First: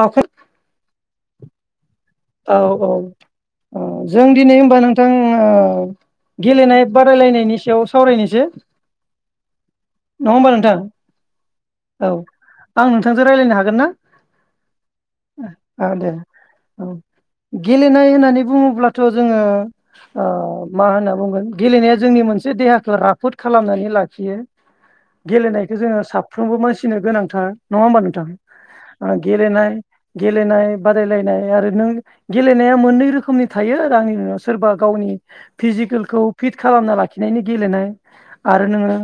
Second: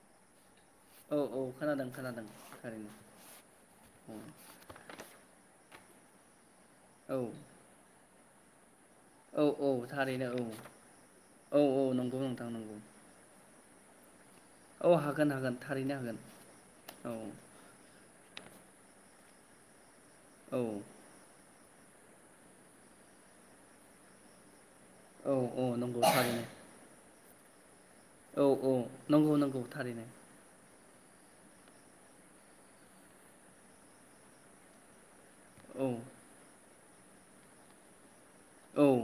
औ खु औ औ खोनादों खोनादों औ थारैनो औ जों दिनै ओ होनबा नोंथां गेलेनाय औ बादायलायनायनि सायाव सावरायनोसै। औ औ थारैनो नङा औ होमबा नोंथां औ औ नंगौ नोंथां नंगौ आं नोंथांजों [inaudible] औ हागोन हागोन औ थारैनो दे हागोन औ गेलेनाय होननानै बुङोब्लाथ' जोङो ओ औ मा होनना बुंगोन गेलेनाया जोंनि मोनसे देहाखौ राफोद खालामनानै लाखियो औ औ गेलेनायखौ जोङो नंगौ थारैनो साफ्रोमबो मानसिनो गोनां थार नङा होमबा नोंथां औ औ ओ नंगौ नंगौ गेलेनाय थारैनो गेलेनाय बादायलायनाय आरो नों गेलेनाया मोननै रोखोमनि थायो आरो आंनि उनाव सोरबा गावनि औ फिजिकेलखौ फिट खालामना लाखिनायनि गेलेनाय आरो औ नोङो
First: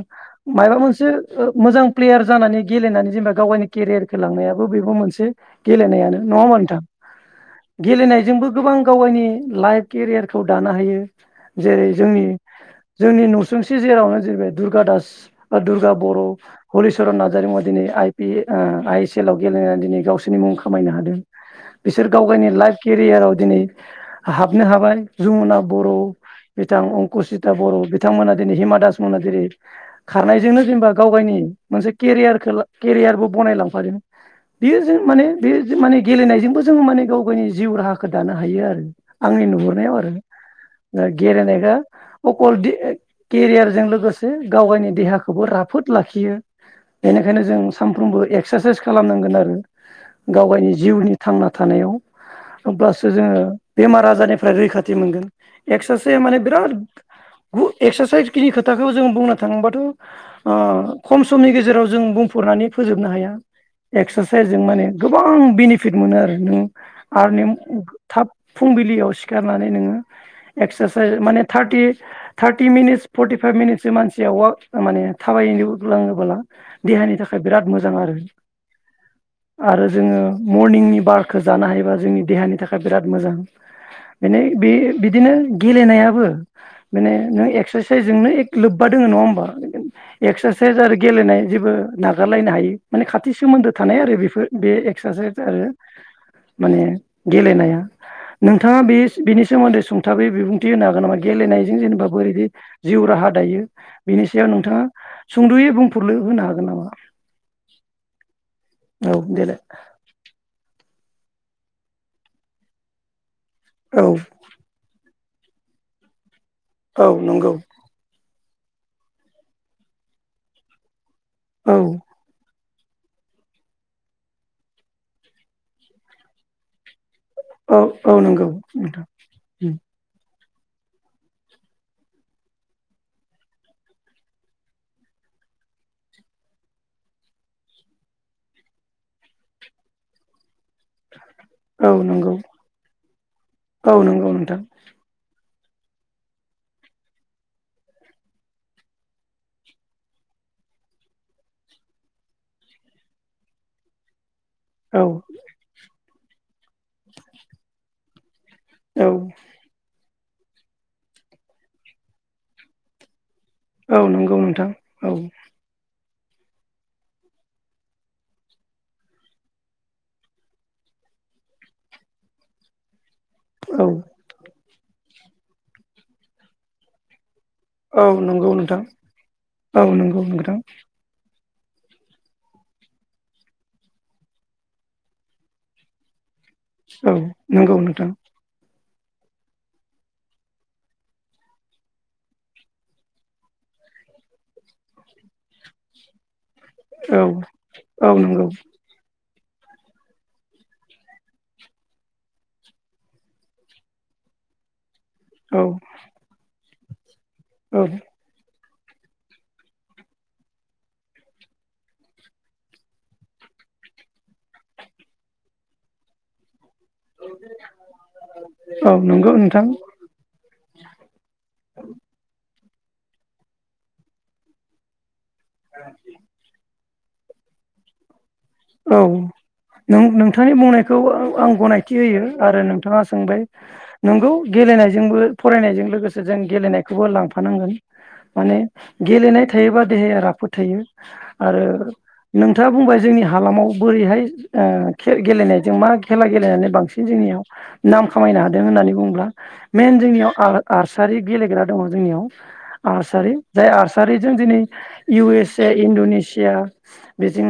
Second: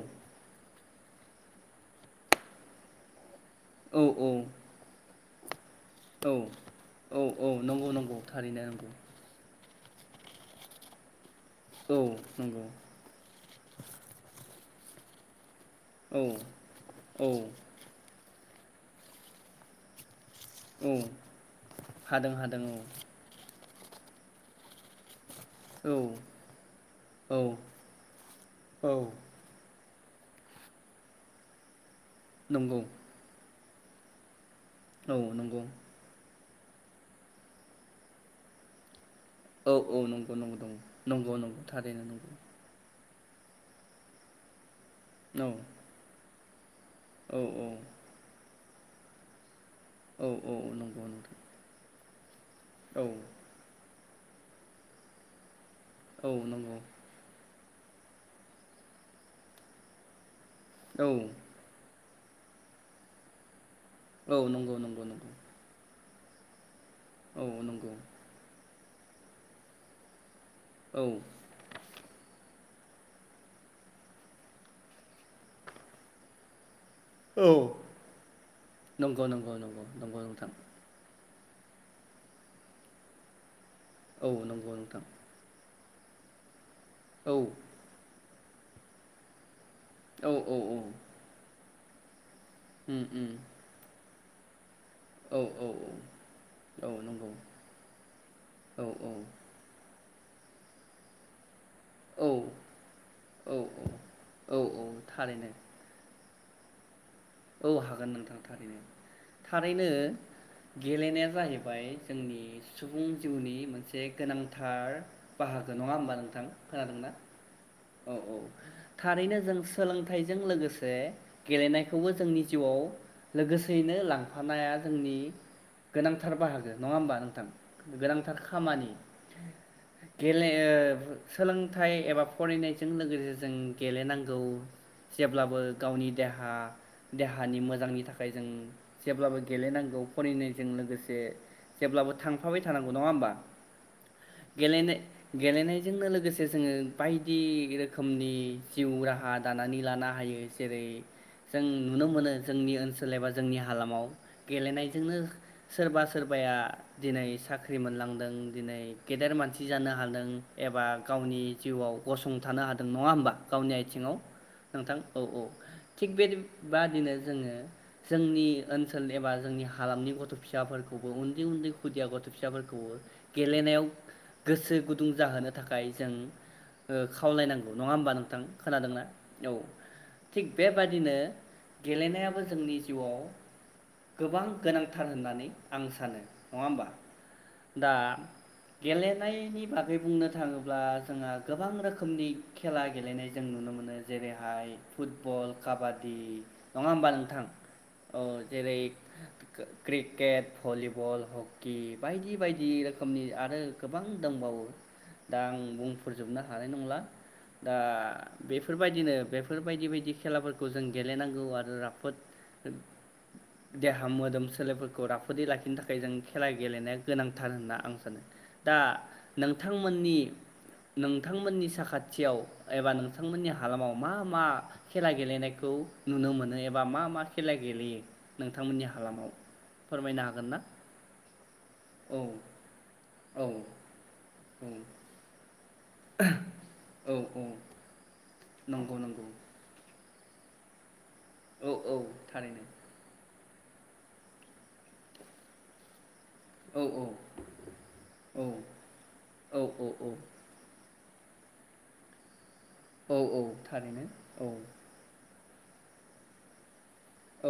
माबा मोनसे बे मोजां प्लेयार जानानै गेलेनानै जेनेबा गाव गावनि केरियारखौ औ लांनायाबो बेबो मोनसे गेलेनायानो औ नङा होनबा नोंथां औ औ नंगौ नंगौ गेलेनायजोंबो थारैनो गोबां नंगौ गाव गावनि लाइफ केरियारखौ दानो हायो जेरै औ जोंनि नंगौ जोंनि नसुंसे जेरावनो जेरैबाय दुर्गा दास दुर्गा औ बर' हलिचरन औ नार्जारि मुवा दिनै I P I S L आव गेलेनानै दिनै गावसोर नि मुं खामायनो औ हादों बिसोर गाव हादों गावनि हादों लाइफ केरियाराव दिनै हाबनो हाबाय जमुना बर' औ बिथां अंकसिता बर' औ बिथांमोना दिनै हिमा औ दास मोनहा जेरै खारनायजोंनो जेनेबा गाव गावनि मोनसे केयारखौ नंगौ केरियारबो बानायलां [unintelligible] बेयो जों औ माने बे नंगौ माने गेलेनायजोंबो जों माने गावनि जिउ राहाखौ दानो हायो आरो। आंनि औ नुहुरनायाव औ आरो नंगौ नंगौ दा नंगौ नंगौ गेलेनायखा थारैनो नंगौ अखल केरियारजों लोगोसे गावनि औ देहाखौबो राफोद लाखियो औ बेनिखायनो जों सानफ्रोमबो एक्सारसाइस खालामनांगोन आरो औ गाव औ गावनि नंगौ जिउनि नोंथां थांना थानायाव औ अब्लासो जोङो बेमार आजार रनिफ्राय रैखाथि मोनगोन। एससे औ माने बिराद नंगौ गु एक्सारसाइसखिनि खोथाखौ जों बुंनो थाङोबाथ' औ खम समनि गेजेराव जों बुं खुरनानै फोजोबनो हाया औ एक्सारसाइसजों नंगौ माने नंगौ नंगौ गोबां बेनिफिट मोनो आरो नों आरो औ ने नंगौ थाब फुंबि लियाव सिखारनानै नोङो औ एक्सारसाइ माने thirty thirty thirty minutes forty five मिनिटसो मानसिया वालक माने थाबायग्लाङोबोला देहानि थाखाय औ बिराद मोजां आरो नंगौ नंगौ नंगौ आरो नंगौ जोङो नोंथां मरनिंनि वार्क जानो हायोबा जोंनि देहानि थाखाय बिराद मोजां औ [unintelligible] नंगौ नोंथां बिदिनो गेलेनायाबो माने औ नों एक्सारसाइसजोंनो एके लोब्बा दङ नङा होमबा? औ औ औ एक्सारसाइस आरो गेलेनाय जेबो नागारलायनो हायो उम मान उम खाथि सोमोन्दो थानाय आरो बेफोर बे एक्साराइज औ औ आरो माने औ नंगौ गेलेनाया नोंथाङा औ बे बिनि सोमोन्दै सुं थाबै बिबुंथि होनो हागोन नामा गेलेनाय, जेनेबा औ ओै जिउ राहा औ दायो बिनि सायाव औ औ नोंथाङा थारैनो सुंद'यै बुंफुरल होनो हागोन। नामा? औ हागोन नोंथां थारैनो औ देलाय थारैनो गेलेनाया जाहैबाय जोंनि सुबुं जिउनि मोनसे औ गोनांथार बाहागो नङा होमबा नोंथां औ खोनादोंना नंगौ औ औ थारैनो जों सोलोंथाइजों लोगोसे औ गेलनाय जोंनि जिउआव लोगोसेयैनो लांफानाया जोंनि गोनांथार बाहागो नङा होमबा नों औ औ नंगौ नोंथां गेले ओ सोलोंथाइ एबा फरायनायजों लोगोसे जों गेलेनांगौ जेब्लाबो गावनि देहा देहानि मोजांनि थाखाय जों जेब्लाबो गेलेनांगौ फरायनायजों लोगोसे औ जेब्लाबो नंगौ थांफाबाय थानांगौ नङा होमबा औ नंगौ नोंथां गेलेनो? गेलेनायजोंनो लोगोसे जोङो बायदि रोखोमनि जिउ राहा दानानै लानो हायो जेरै जों नुनो मोनो जोंनि ओनसोल एबा जोंनि हालामाव औ गेलेनायजोंनो सोरबा सोरबाया दिनै साख्रि मोनलांदों नों दिनै औ गेदेर मानसि जानो हादों एबा गावनि जिउआव गसंथानो हादों नङा होमबा? गावनि आथिङाव नोंथां औ औ थिग बेबायदि थिग बेबादिनो जोङो जोंनि ओनसोल एबा जोंनि हालामनि गथ' फिसाफोरखौबो उन्दै उन्दै खुदिया गथ' फिसाफोरखौबो गेलेनायाव औ गोसो गुदुं गुदुं जाहोनो थाखाय जों खावलायनांगौ नङा औ होमबा नोंथां नंगौ खोनादोंना औ नंगौ थिग नोंथां बेबादिनो गेलेनायाबो जोंनि जिउआव गोबां गोनांथार होननानै आं सानो नङा होमबा औ नंगौ दा नोंथां गेलेनायनि बागै बुंनो थाङोब्ला जोंहा गोबां रोखोमनि खेला गेलेनाय जों नुनो मोनो जेरैहाय फुटबल काबादि दि नङा होमबा औ नोंथां औ जेरै क्रिकेट भलिबल हकि बायदि बायदि रोखोमनि आरो गोबां दंबावो दा आं औ बुंफोरजोबनो हानाय नंला। दा औ बे बेफोरबायदिनो बेफोरबायदि बायदि खेलाफोरखौ खौ जों गेलेनांगौ आरो राफोद देहा मोदोम सोलेरफोरखौ राफोदै लाखिनो थाखाय जों खेला गेलेनाया गोनांथार होनना आं सानो दा औ नंगौ नोंथां नोंथांमोननि नोंथांमोननि साखाथियाव एबा नोंथांमोननि हालामाव मा मा खेला गेलेनाय खौ नुनो मोनो एबा मा मा? खेला गेलेयो नोंथांमोननि औ हालामाव नों फोरमायनो हागोन नोंथांनि ना बुंनायखौ आं गनायथि औ होयो आरो नोंथाङा सोंबाय औ नोंगौ औ गेलेनायजोंबो फरायनायजों लोगोसे जों गेलेनायखौबो औ औ लांफानांगोन नंगौ नंगौ गेलेनाय थायोबा देहाया राफोद राफोद थायो आरो औ औ थारैनो नोंथाङा बुंबाय जोंनि हालामाव बोरैहाय ओ खेल गेलेनायजों मा? खेला गेलेनानै औ औ बांसिन जोंनियाव नाम खामायनो औ हादों होननानै बुङोब्ला औ मेन जोंनियाव औ ओ आरसा सारि गेलेग्रा दङ जोंनियाव औ आर्सारि औ जाय थारैनो आर्सारिजों औ दिनै इउ एस जे इण्ड'नेसिया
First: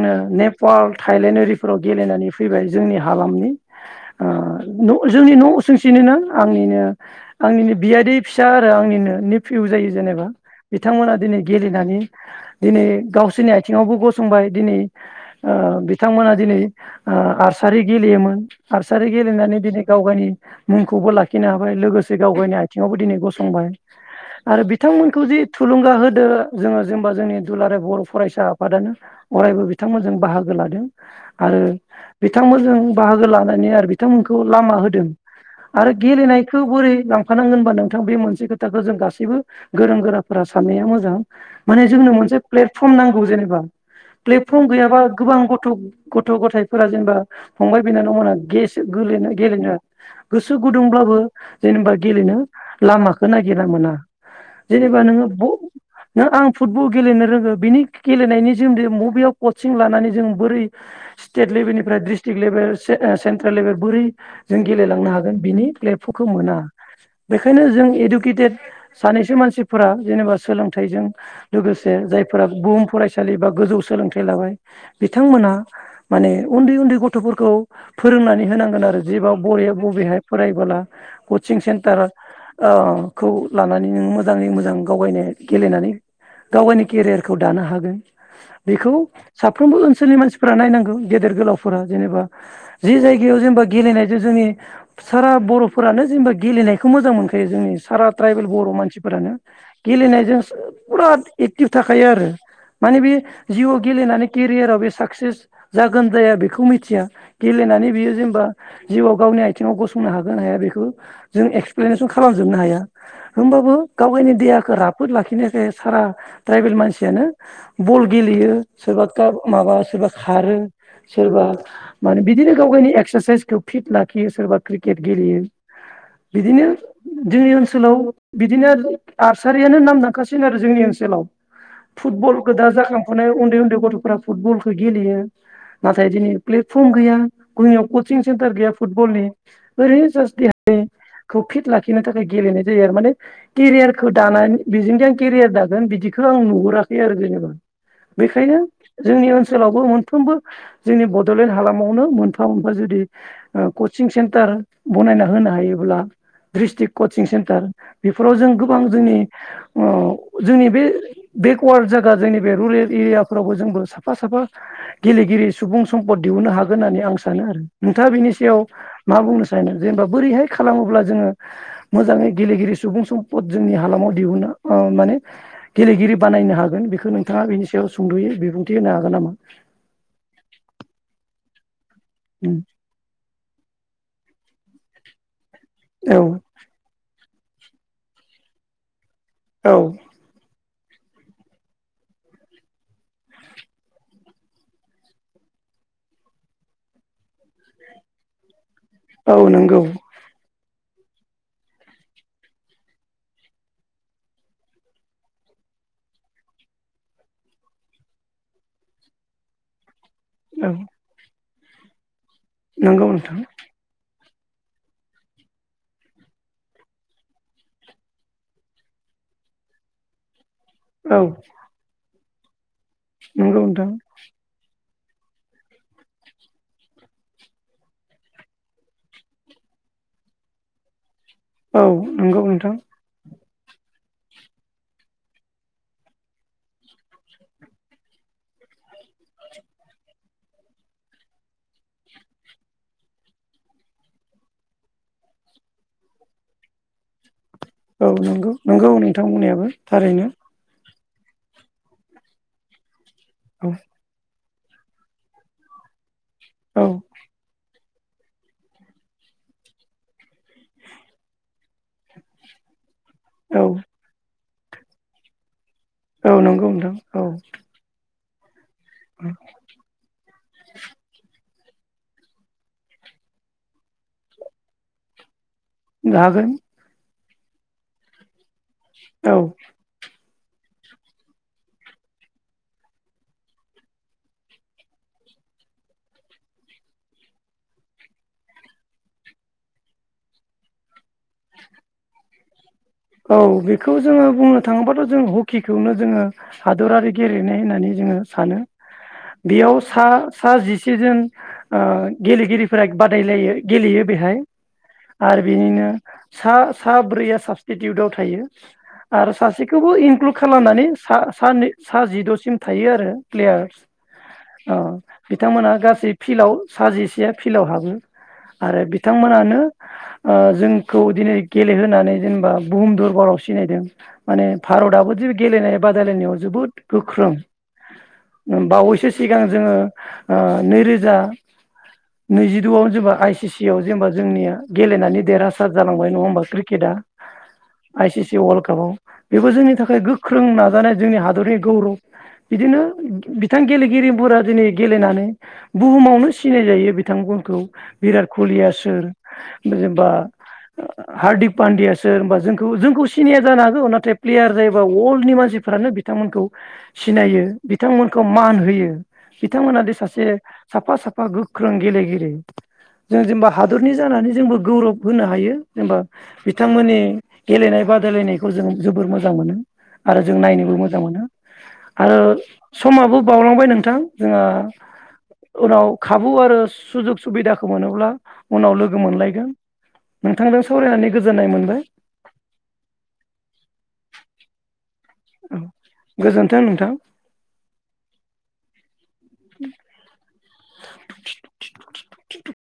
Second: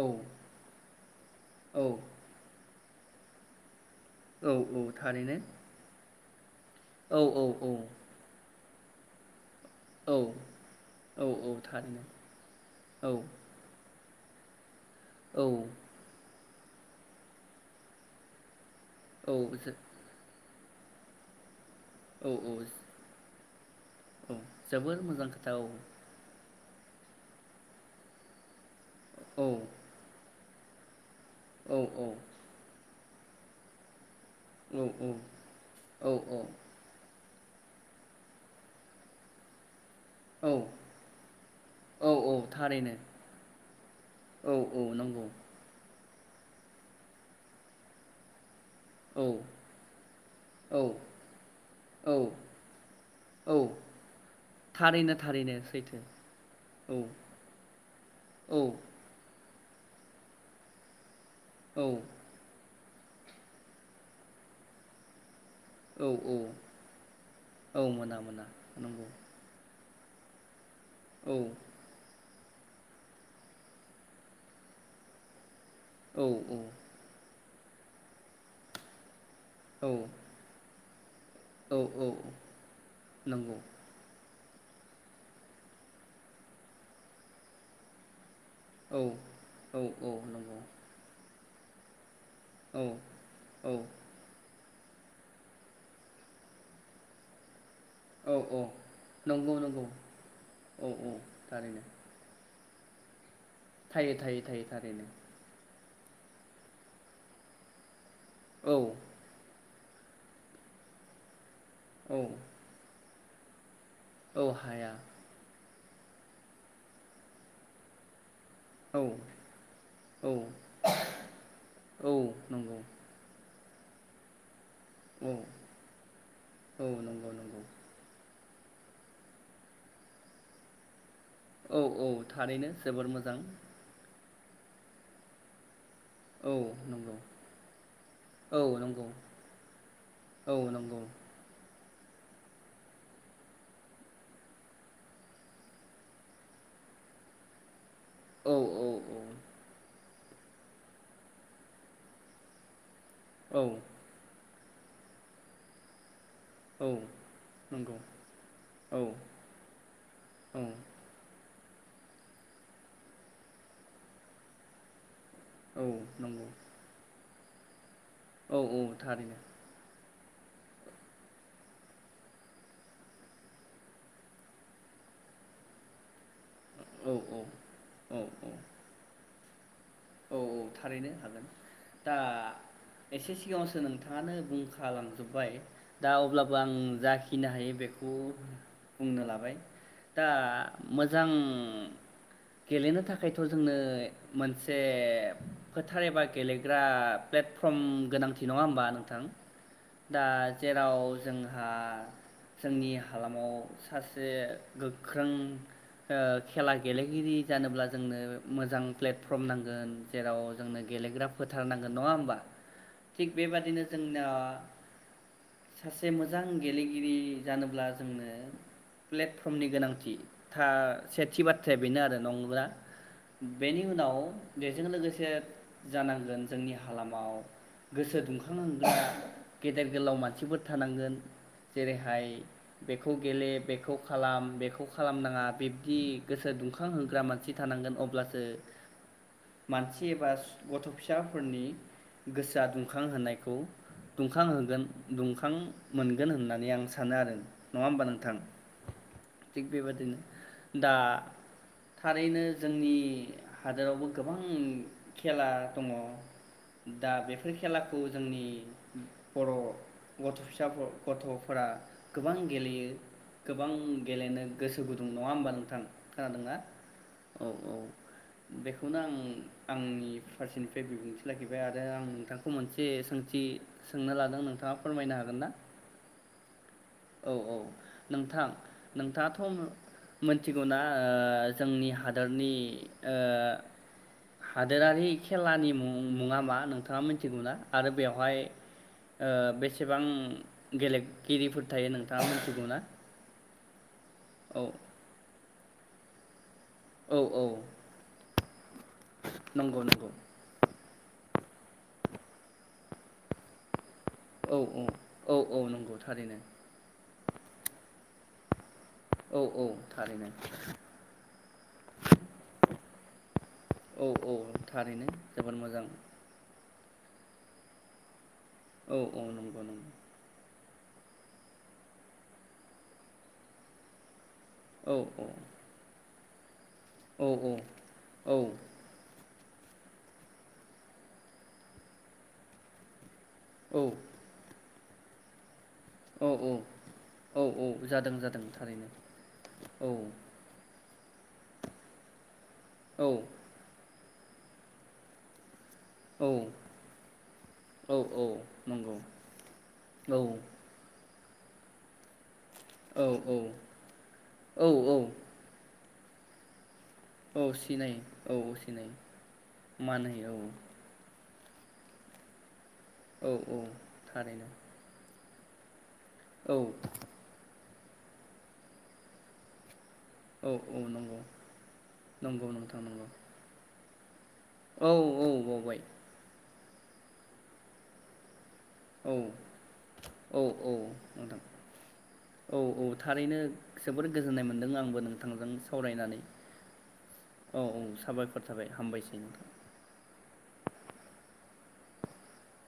औ ने पाल थाइलण्ड आरिफोराव औ गेलेनानै फैबाय जोंनि हालामनि ओ औ औ न जोंनि थारैनो न' उसुंसेनि नो आंनि औ औ औ आंनिनो बियादै फिसा आंनिनो निप फिउ जायो औ जेनेबा बिथांमोना औ दिनै औ गेलेनानै थारैनो दिनै औ गावसोरनि आथिंआवबो गसं संबाय दिनै औ ओ बिथांमोना दिनै ओ आर्सारि गेलेयोमोन आरसारि गेलेनानै जो- दिनै गाव गायनि मुंखौबो लाखिनो हा लोगोसे औ गाव गावनि आथिङावबो दिनै गसंबाय औ आरो जोबोर बिथांमोनखौ मोजां जि खोथा औ थुलुंगा होदो जोङो जेनेबा जोंनि दुलाराय बर' फरायसा आफादानो औ अरायबो बिथांमोन बाहागो लादों आरो औ औ बिथांमोनजों बाहागो लानानै आरो बिथांमोनखौ लामा औ होदों आरो औ गेलेनायखौ बोरै लांफा फानांगोन होनबा नोंथां बे मोनसे खोथाखौ जों गासैबो गोरों गोराफोरा साननाया मोजां माने औ जोंनो औ मोनसे प्लेटफर्म थारैनो नांगौ जेनेबा औ प्लेटफर्म औ गैयाबा नंगौ गोबां गथ' गथ' गथाइफोरा जेनेबा फंबाय बिनानाव मोना गेस औ गेलेनो गोसो औ गुदुंब्लाबो जेनेबा गेलेनो औ लामाखौ औ नागिरा मोना जेनेबा थारैनो नोङो थारैनो सैथो आं फुटबल औ गेलेनो रोंङो बिनि गेलेनायनि औ जों बबेयाव कचिं लानानै जों बोरै सिटेट औ लेभेलनिफ्राय डिस्ट्रिक लेभेल सेन्ट्रेल लेभेल बोरै जों गेलेलांनो हागोन बिनि औ प्लेटफार्मखो औ मोना बेखायनो औ जों मोना मोना इडुकेटेड नंगौ सानैसो मानसिफोरा जेनेबा सोलों थाइजों औ लोगोसे जाय फोरा बुहुम फरायसालि बा गोजौ सोलोंथाइ फैलाबाय बिथांमोना औ माने उन्दै उन्दै गथ'फोरखौ फोरोंनानै होनांगोन आरो जिबाव बबे औ बबेहाय फरायबोला कचिं औ सेन्टार औ ओ खौ नंगौ लानानै नोङो मोजां जाङै मोजां गावगायनो गेलेनानै गाव गायनि केरियारखौ दानो हागोन। बेखौ औ औ फ्रोमबो औ ओनसोलनि मानफोरा नंगौ नांगो गे देर गोलावफोरा जेनेबा औ जि जायगायाव जेनबा औ गेलेनायजों जोंनि सारा बर'फोरानो जेनबा गेलेनायखौ मोजां मोनखायो जोंनि सारा औ ट्राइबेल औ बर' मानसिफोरानो नंगौ नंगौ गेलेनायजोंसो औ औ फुराद एकटिभ थारैनो थाखायो आरो माने बे जि थायो गेलेनानै थायो थायो केरियाराव बे थारैनो साक्सेस जागोन जाया बेखौ मिथिया गेलेनानै बियो जों बा औ जिउआव गावनि आंथिंआव गस बुंनो हागोन ना हाया बेखौ जों इक्स प्लेनेसन औ खालामजोबनो हाया होम बाबो गाव गायनि औ देहाखौ हाया राफोद लाखिनायखो एस सारा ट्राइबेल मानसियानो बल गेलेयो औ सोरबा खा माबा सोरबा औ खारो सोरबा औ माने बिदिनो गाव नंगौ गायनि एक्सारसाइसखौ फिथ लाखियो सोरबा क्रिकेट औ गेलेयो बिदिनो औ नंगौ जोंनि नंगौ ओनसोलाव बिदिनो आर्सारियानो नाम दांखासिन आरो जोंनि ओनसोलाव औ औ फुटबलखौ थारैनो दा जोबोर जाखांफुनाय उन्दै मोजां उन्दै गथ'फोरा फुटबलखो गेलेयो नाथाय दिनै औ प्लेटफर्म नंगौ गैया जोंयाव कचिं सेन्टार औ गैया नंगौ फुटबलनि ओरै जास औ नंगौ देहानिखौ फिट लाखि नो थाखाय गेलेनाय जायो आरो माने केरियारखौ दानानै बेजोंदि आं केरियार दागोन बिदिखौ आं नुहुराखै आरो जेनेबा औ बेखायनो औ जोंनि औ ओनसोलावबो मोन फ्रोमबो जोंनि बड'लेण्ड हालामावनो मोनफा मोनफा जुदि औ ओ कचिं सेन्टार बनायना होनो हायोब्ला औ डिस्ट्रिक कचिं सेन्टार नंगौ बेफोराव जों गोबां औ जोंनि जोंनि बे बे वार्ल्ड जागा जोंनि बे [unintelligible] एरियाफ्रावबो जोंबो साफा साफा गेलेगिरि सुबुं औ सम्पद नंगौ दिहुननो हागोन होननानै आं सा सानो आरो नोंथाङा बिनि सायाव औ औ मा थारैनो बुंनो सानो जेनेबा बोरैहाय खालामोब्ला जोङो मोजाङै गेलेगिरि सुबुं सम्पद जोंनि हालामाव दिहुनो ओ माने गेलेगिरि बानायनो हागोन बेखौ औ औ नोंथाङा [unintelligible] औ सुंद'यै औ बिबुंथि होनो हागोन नामा? औ औ थारैनो हागोन दा एसे सिगाङाव सो नों नोंथाङानो बुंखालांजोबबाय दा औ अब्लाबो आं जाखि फिनो हायो बेखौ बुंनो लाबाय औ दा मोजां गेलेनो थाखायथ' जोंनो मोनसे फोथार एबा गेलेग्रा प्लेटफर्म गोनांथि नङा होमबा? नोंथां औ नंगौ दा जेराव जोंहा जोंनि हालामाव सासे गोख्रों खेला गेलेगिरि जानोब्ला जोंनो मोजां प्लेटफर्म नांगोन। जेराव औ जोंनो गेलेग्रा फोथारनांगोन नङा होनोनबा नंगौ थिग नोंथां बेबादिनो जों ओ सासे मोजां गेलेगिरि जानोब्ला जोंनो प्लेटफर्मनि गोनांथि था औ सेथि बाथ्राया बेनो आरो [unintelligible] नंगौ बेनि नोंथां उनाव जे बेजों लोगोसे जानांगोन जोंनि हालामाव गोसो दुंखांनांगोन गेदेर गोलाव मानसिफोर थानांगोन औ जेरैहाय नंगौ नोंथां बेखौ गेले बेखौ खालाम बेखौ खालामनाङा बिब्दि गोसो दुंखां होग्रा मानसि थानांगोन अब्लासो मानसि एबा गथ' फिसाफोरनि गोसोआ दुंखां होनायखौ दुंखांहोगोन दुंखां मोनगोन होननानै आं सानो आरो। नङा होमबा औ नोंथां नंगौ नंगौ नोंथां थिग बुंनायाबो बेबादिनो थारैनो दा थारैनो जोंनि औ हादोरावबो गोबां खेला दङ औ दा बेफोर खेला खौ जोंनि बर' गथ' फिसाफोर गथ'फोरा गोबां गेलेयो औ गोबां गेलेनो गोसो गुदुं नङा होमबा नोंथां? औ खोनादोंना नंगौ नोंथां औ बे खौनो आं आंनि फार्सेनिफ्राय बिबुंथि लाखिबाय आरो आं नोंथांखौ मोनसे सोंथि सोंनो लादों नोंथाङा फोरमायनो हागोन ना बुंनो हागोन औ औ नोंथां औ नोंथाङाथ' मोनथिगौ ना जोंनि हादरनि हादोरारि खेलानि मुं मुङा मा नोंथाङा मिथिगौ ना आरो बेवहाय बेसेबां गेले गेलेगिरिफोर थायो नोंथाङा मोनथिगौ [unintelligible] औ बि खौ जोङो बुंनो थाङोब्लााथ' जों हकि खिखौनो जोङो हादरारि औ औ गेलेनाय होननानै जोङो सानो बेयाव नंगौ सा नंगौ सा जि जोन ओ गेलेगिरिफोरा बादायलायो गेलेयो बेहाय औ औ औ आरो औ बिनिनो नंगौ थारैनो सा साब्रैया साबसिन टिउदाव थायो आरो औ औ सासेखौबो थारैनो इनक्लुड खालामनानै सा सा जिद'सिम थायो आरो प्लेयार्स औ औ थारैनो जोबोर बिथांमोनहा मोजां गासै फिल्डआव साजेसेया फिल्डआव हाबो आरो औ औ नंगौ बिथांमोनानो नंगौ जों खौ दिनै गेलेहोनानै जेनेबा बुहुम दरबाराव सिनायदों माने भारत औ आबो औ दिनै गेलेनाय बादायलायनाय जोबोद औ गोख्रों औ बावैसो सिगां जोङो ओ नैरोजा नैजिद'आवनो जोंबा आइस टिसि आव जेनेबा जोंनिया गेलेनानै देरहासार सात जालांबाय नङा औ होमबा क्रिकेटा औ औ आइ जादों सि सि जादों वर्ल्ल्ड थारैनो कापाव बेबो जोंनि औ थाखाय गोख्रों नाजानाय जोंनि हादरनि गौरब बिदिनो औ बिथां गेलेगिरि फोरा दिनै गेलेनानै औ बुहुमावनो सिनायजायो बिथांमोनखौ औ बिराट औ कलिया नंगौ सोर जेनबा औ हार्दिक पान्डेया सोर होनोबा जों जोंखौ औ सिनाया औ जानो हागौ नाथाय प्लेयार औ जायोबा औ वर्ल्डनि मानसिफ्रानो बिथांमोनखौ सिनायो औ सिनायो बिथांमोनखौ औ औ मान होयो सिनायो बिथांमोनादि मान होयो सासे साफा साफा गोख्रों गेलेगिरि जों औ जेनेबा औ हादरनि जानानै थारैनो जोंबो गौरब होननो हायो जेनेबा औ बिथांमोननि गेलेनाय बादायलायनायखौ जों जोबोर मोजां मोनो आरो जों औ नायनोबो औ मोजां नंगौ मोनो आरो नंगौ नोंथां नंगौ समाबो बावलांबाय नोंथां जोंहा औ औ बावबाय उनाव खाबु आरो सुजुग सुबिदाखौ मोनोब्ला उनाव लोगो औ मोनलायगोन औ नोंथांजों औ सावरायनानै नोंथां गोजोननाय मोनबाय औ औ थारैनो जोबोर गोजोननाय मोनदों आंबो नों बिथांजों औ सावरायनानै गोजोन्थों नोंथां औ औ साबायखर थाबाय हामबायसै नोंथां उम [unintelligible]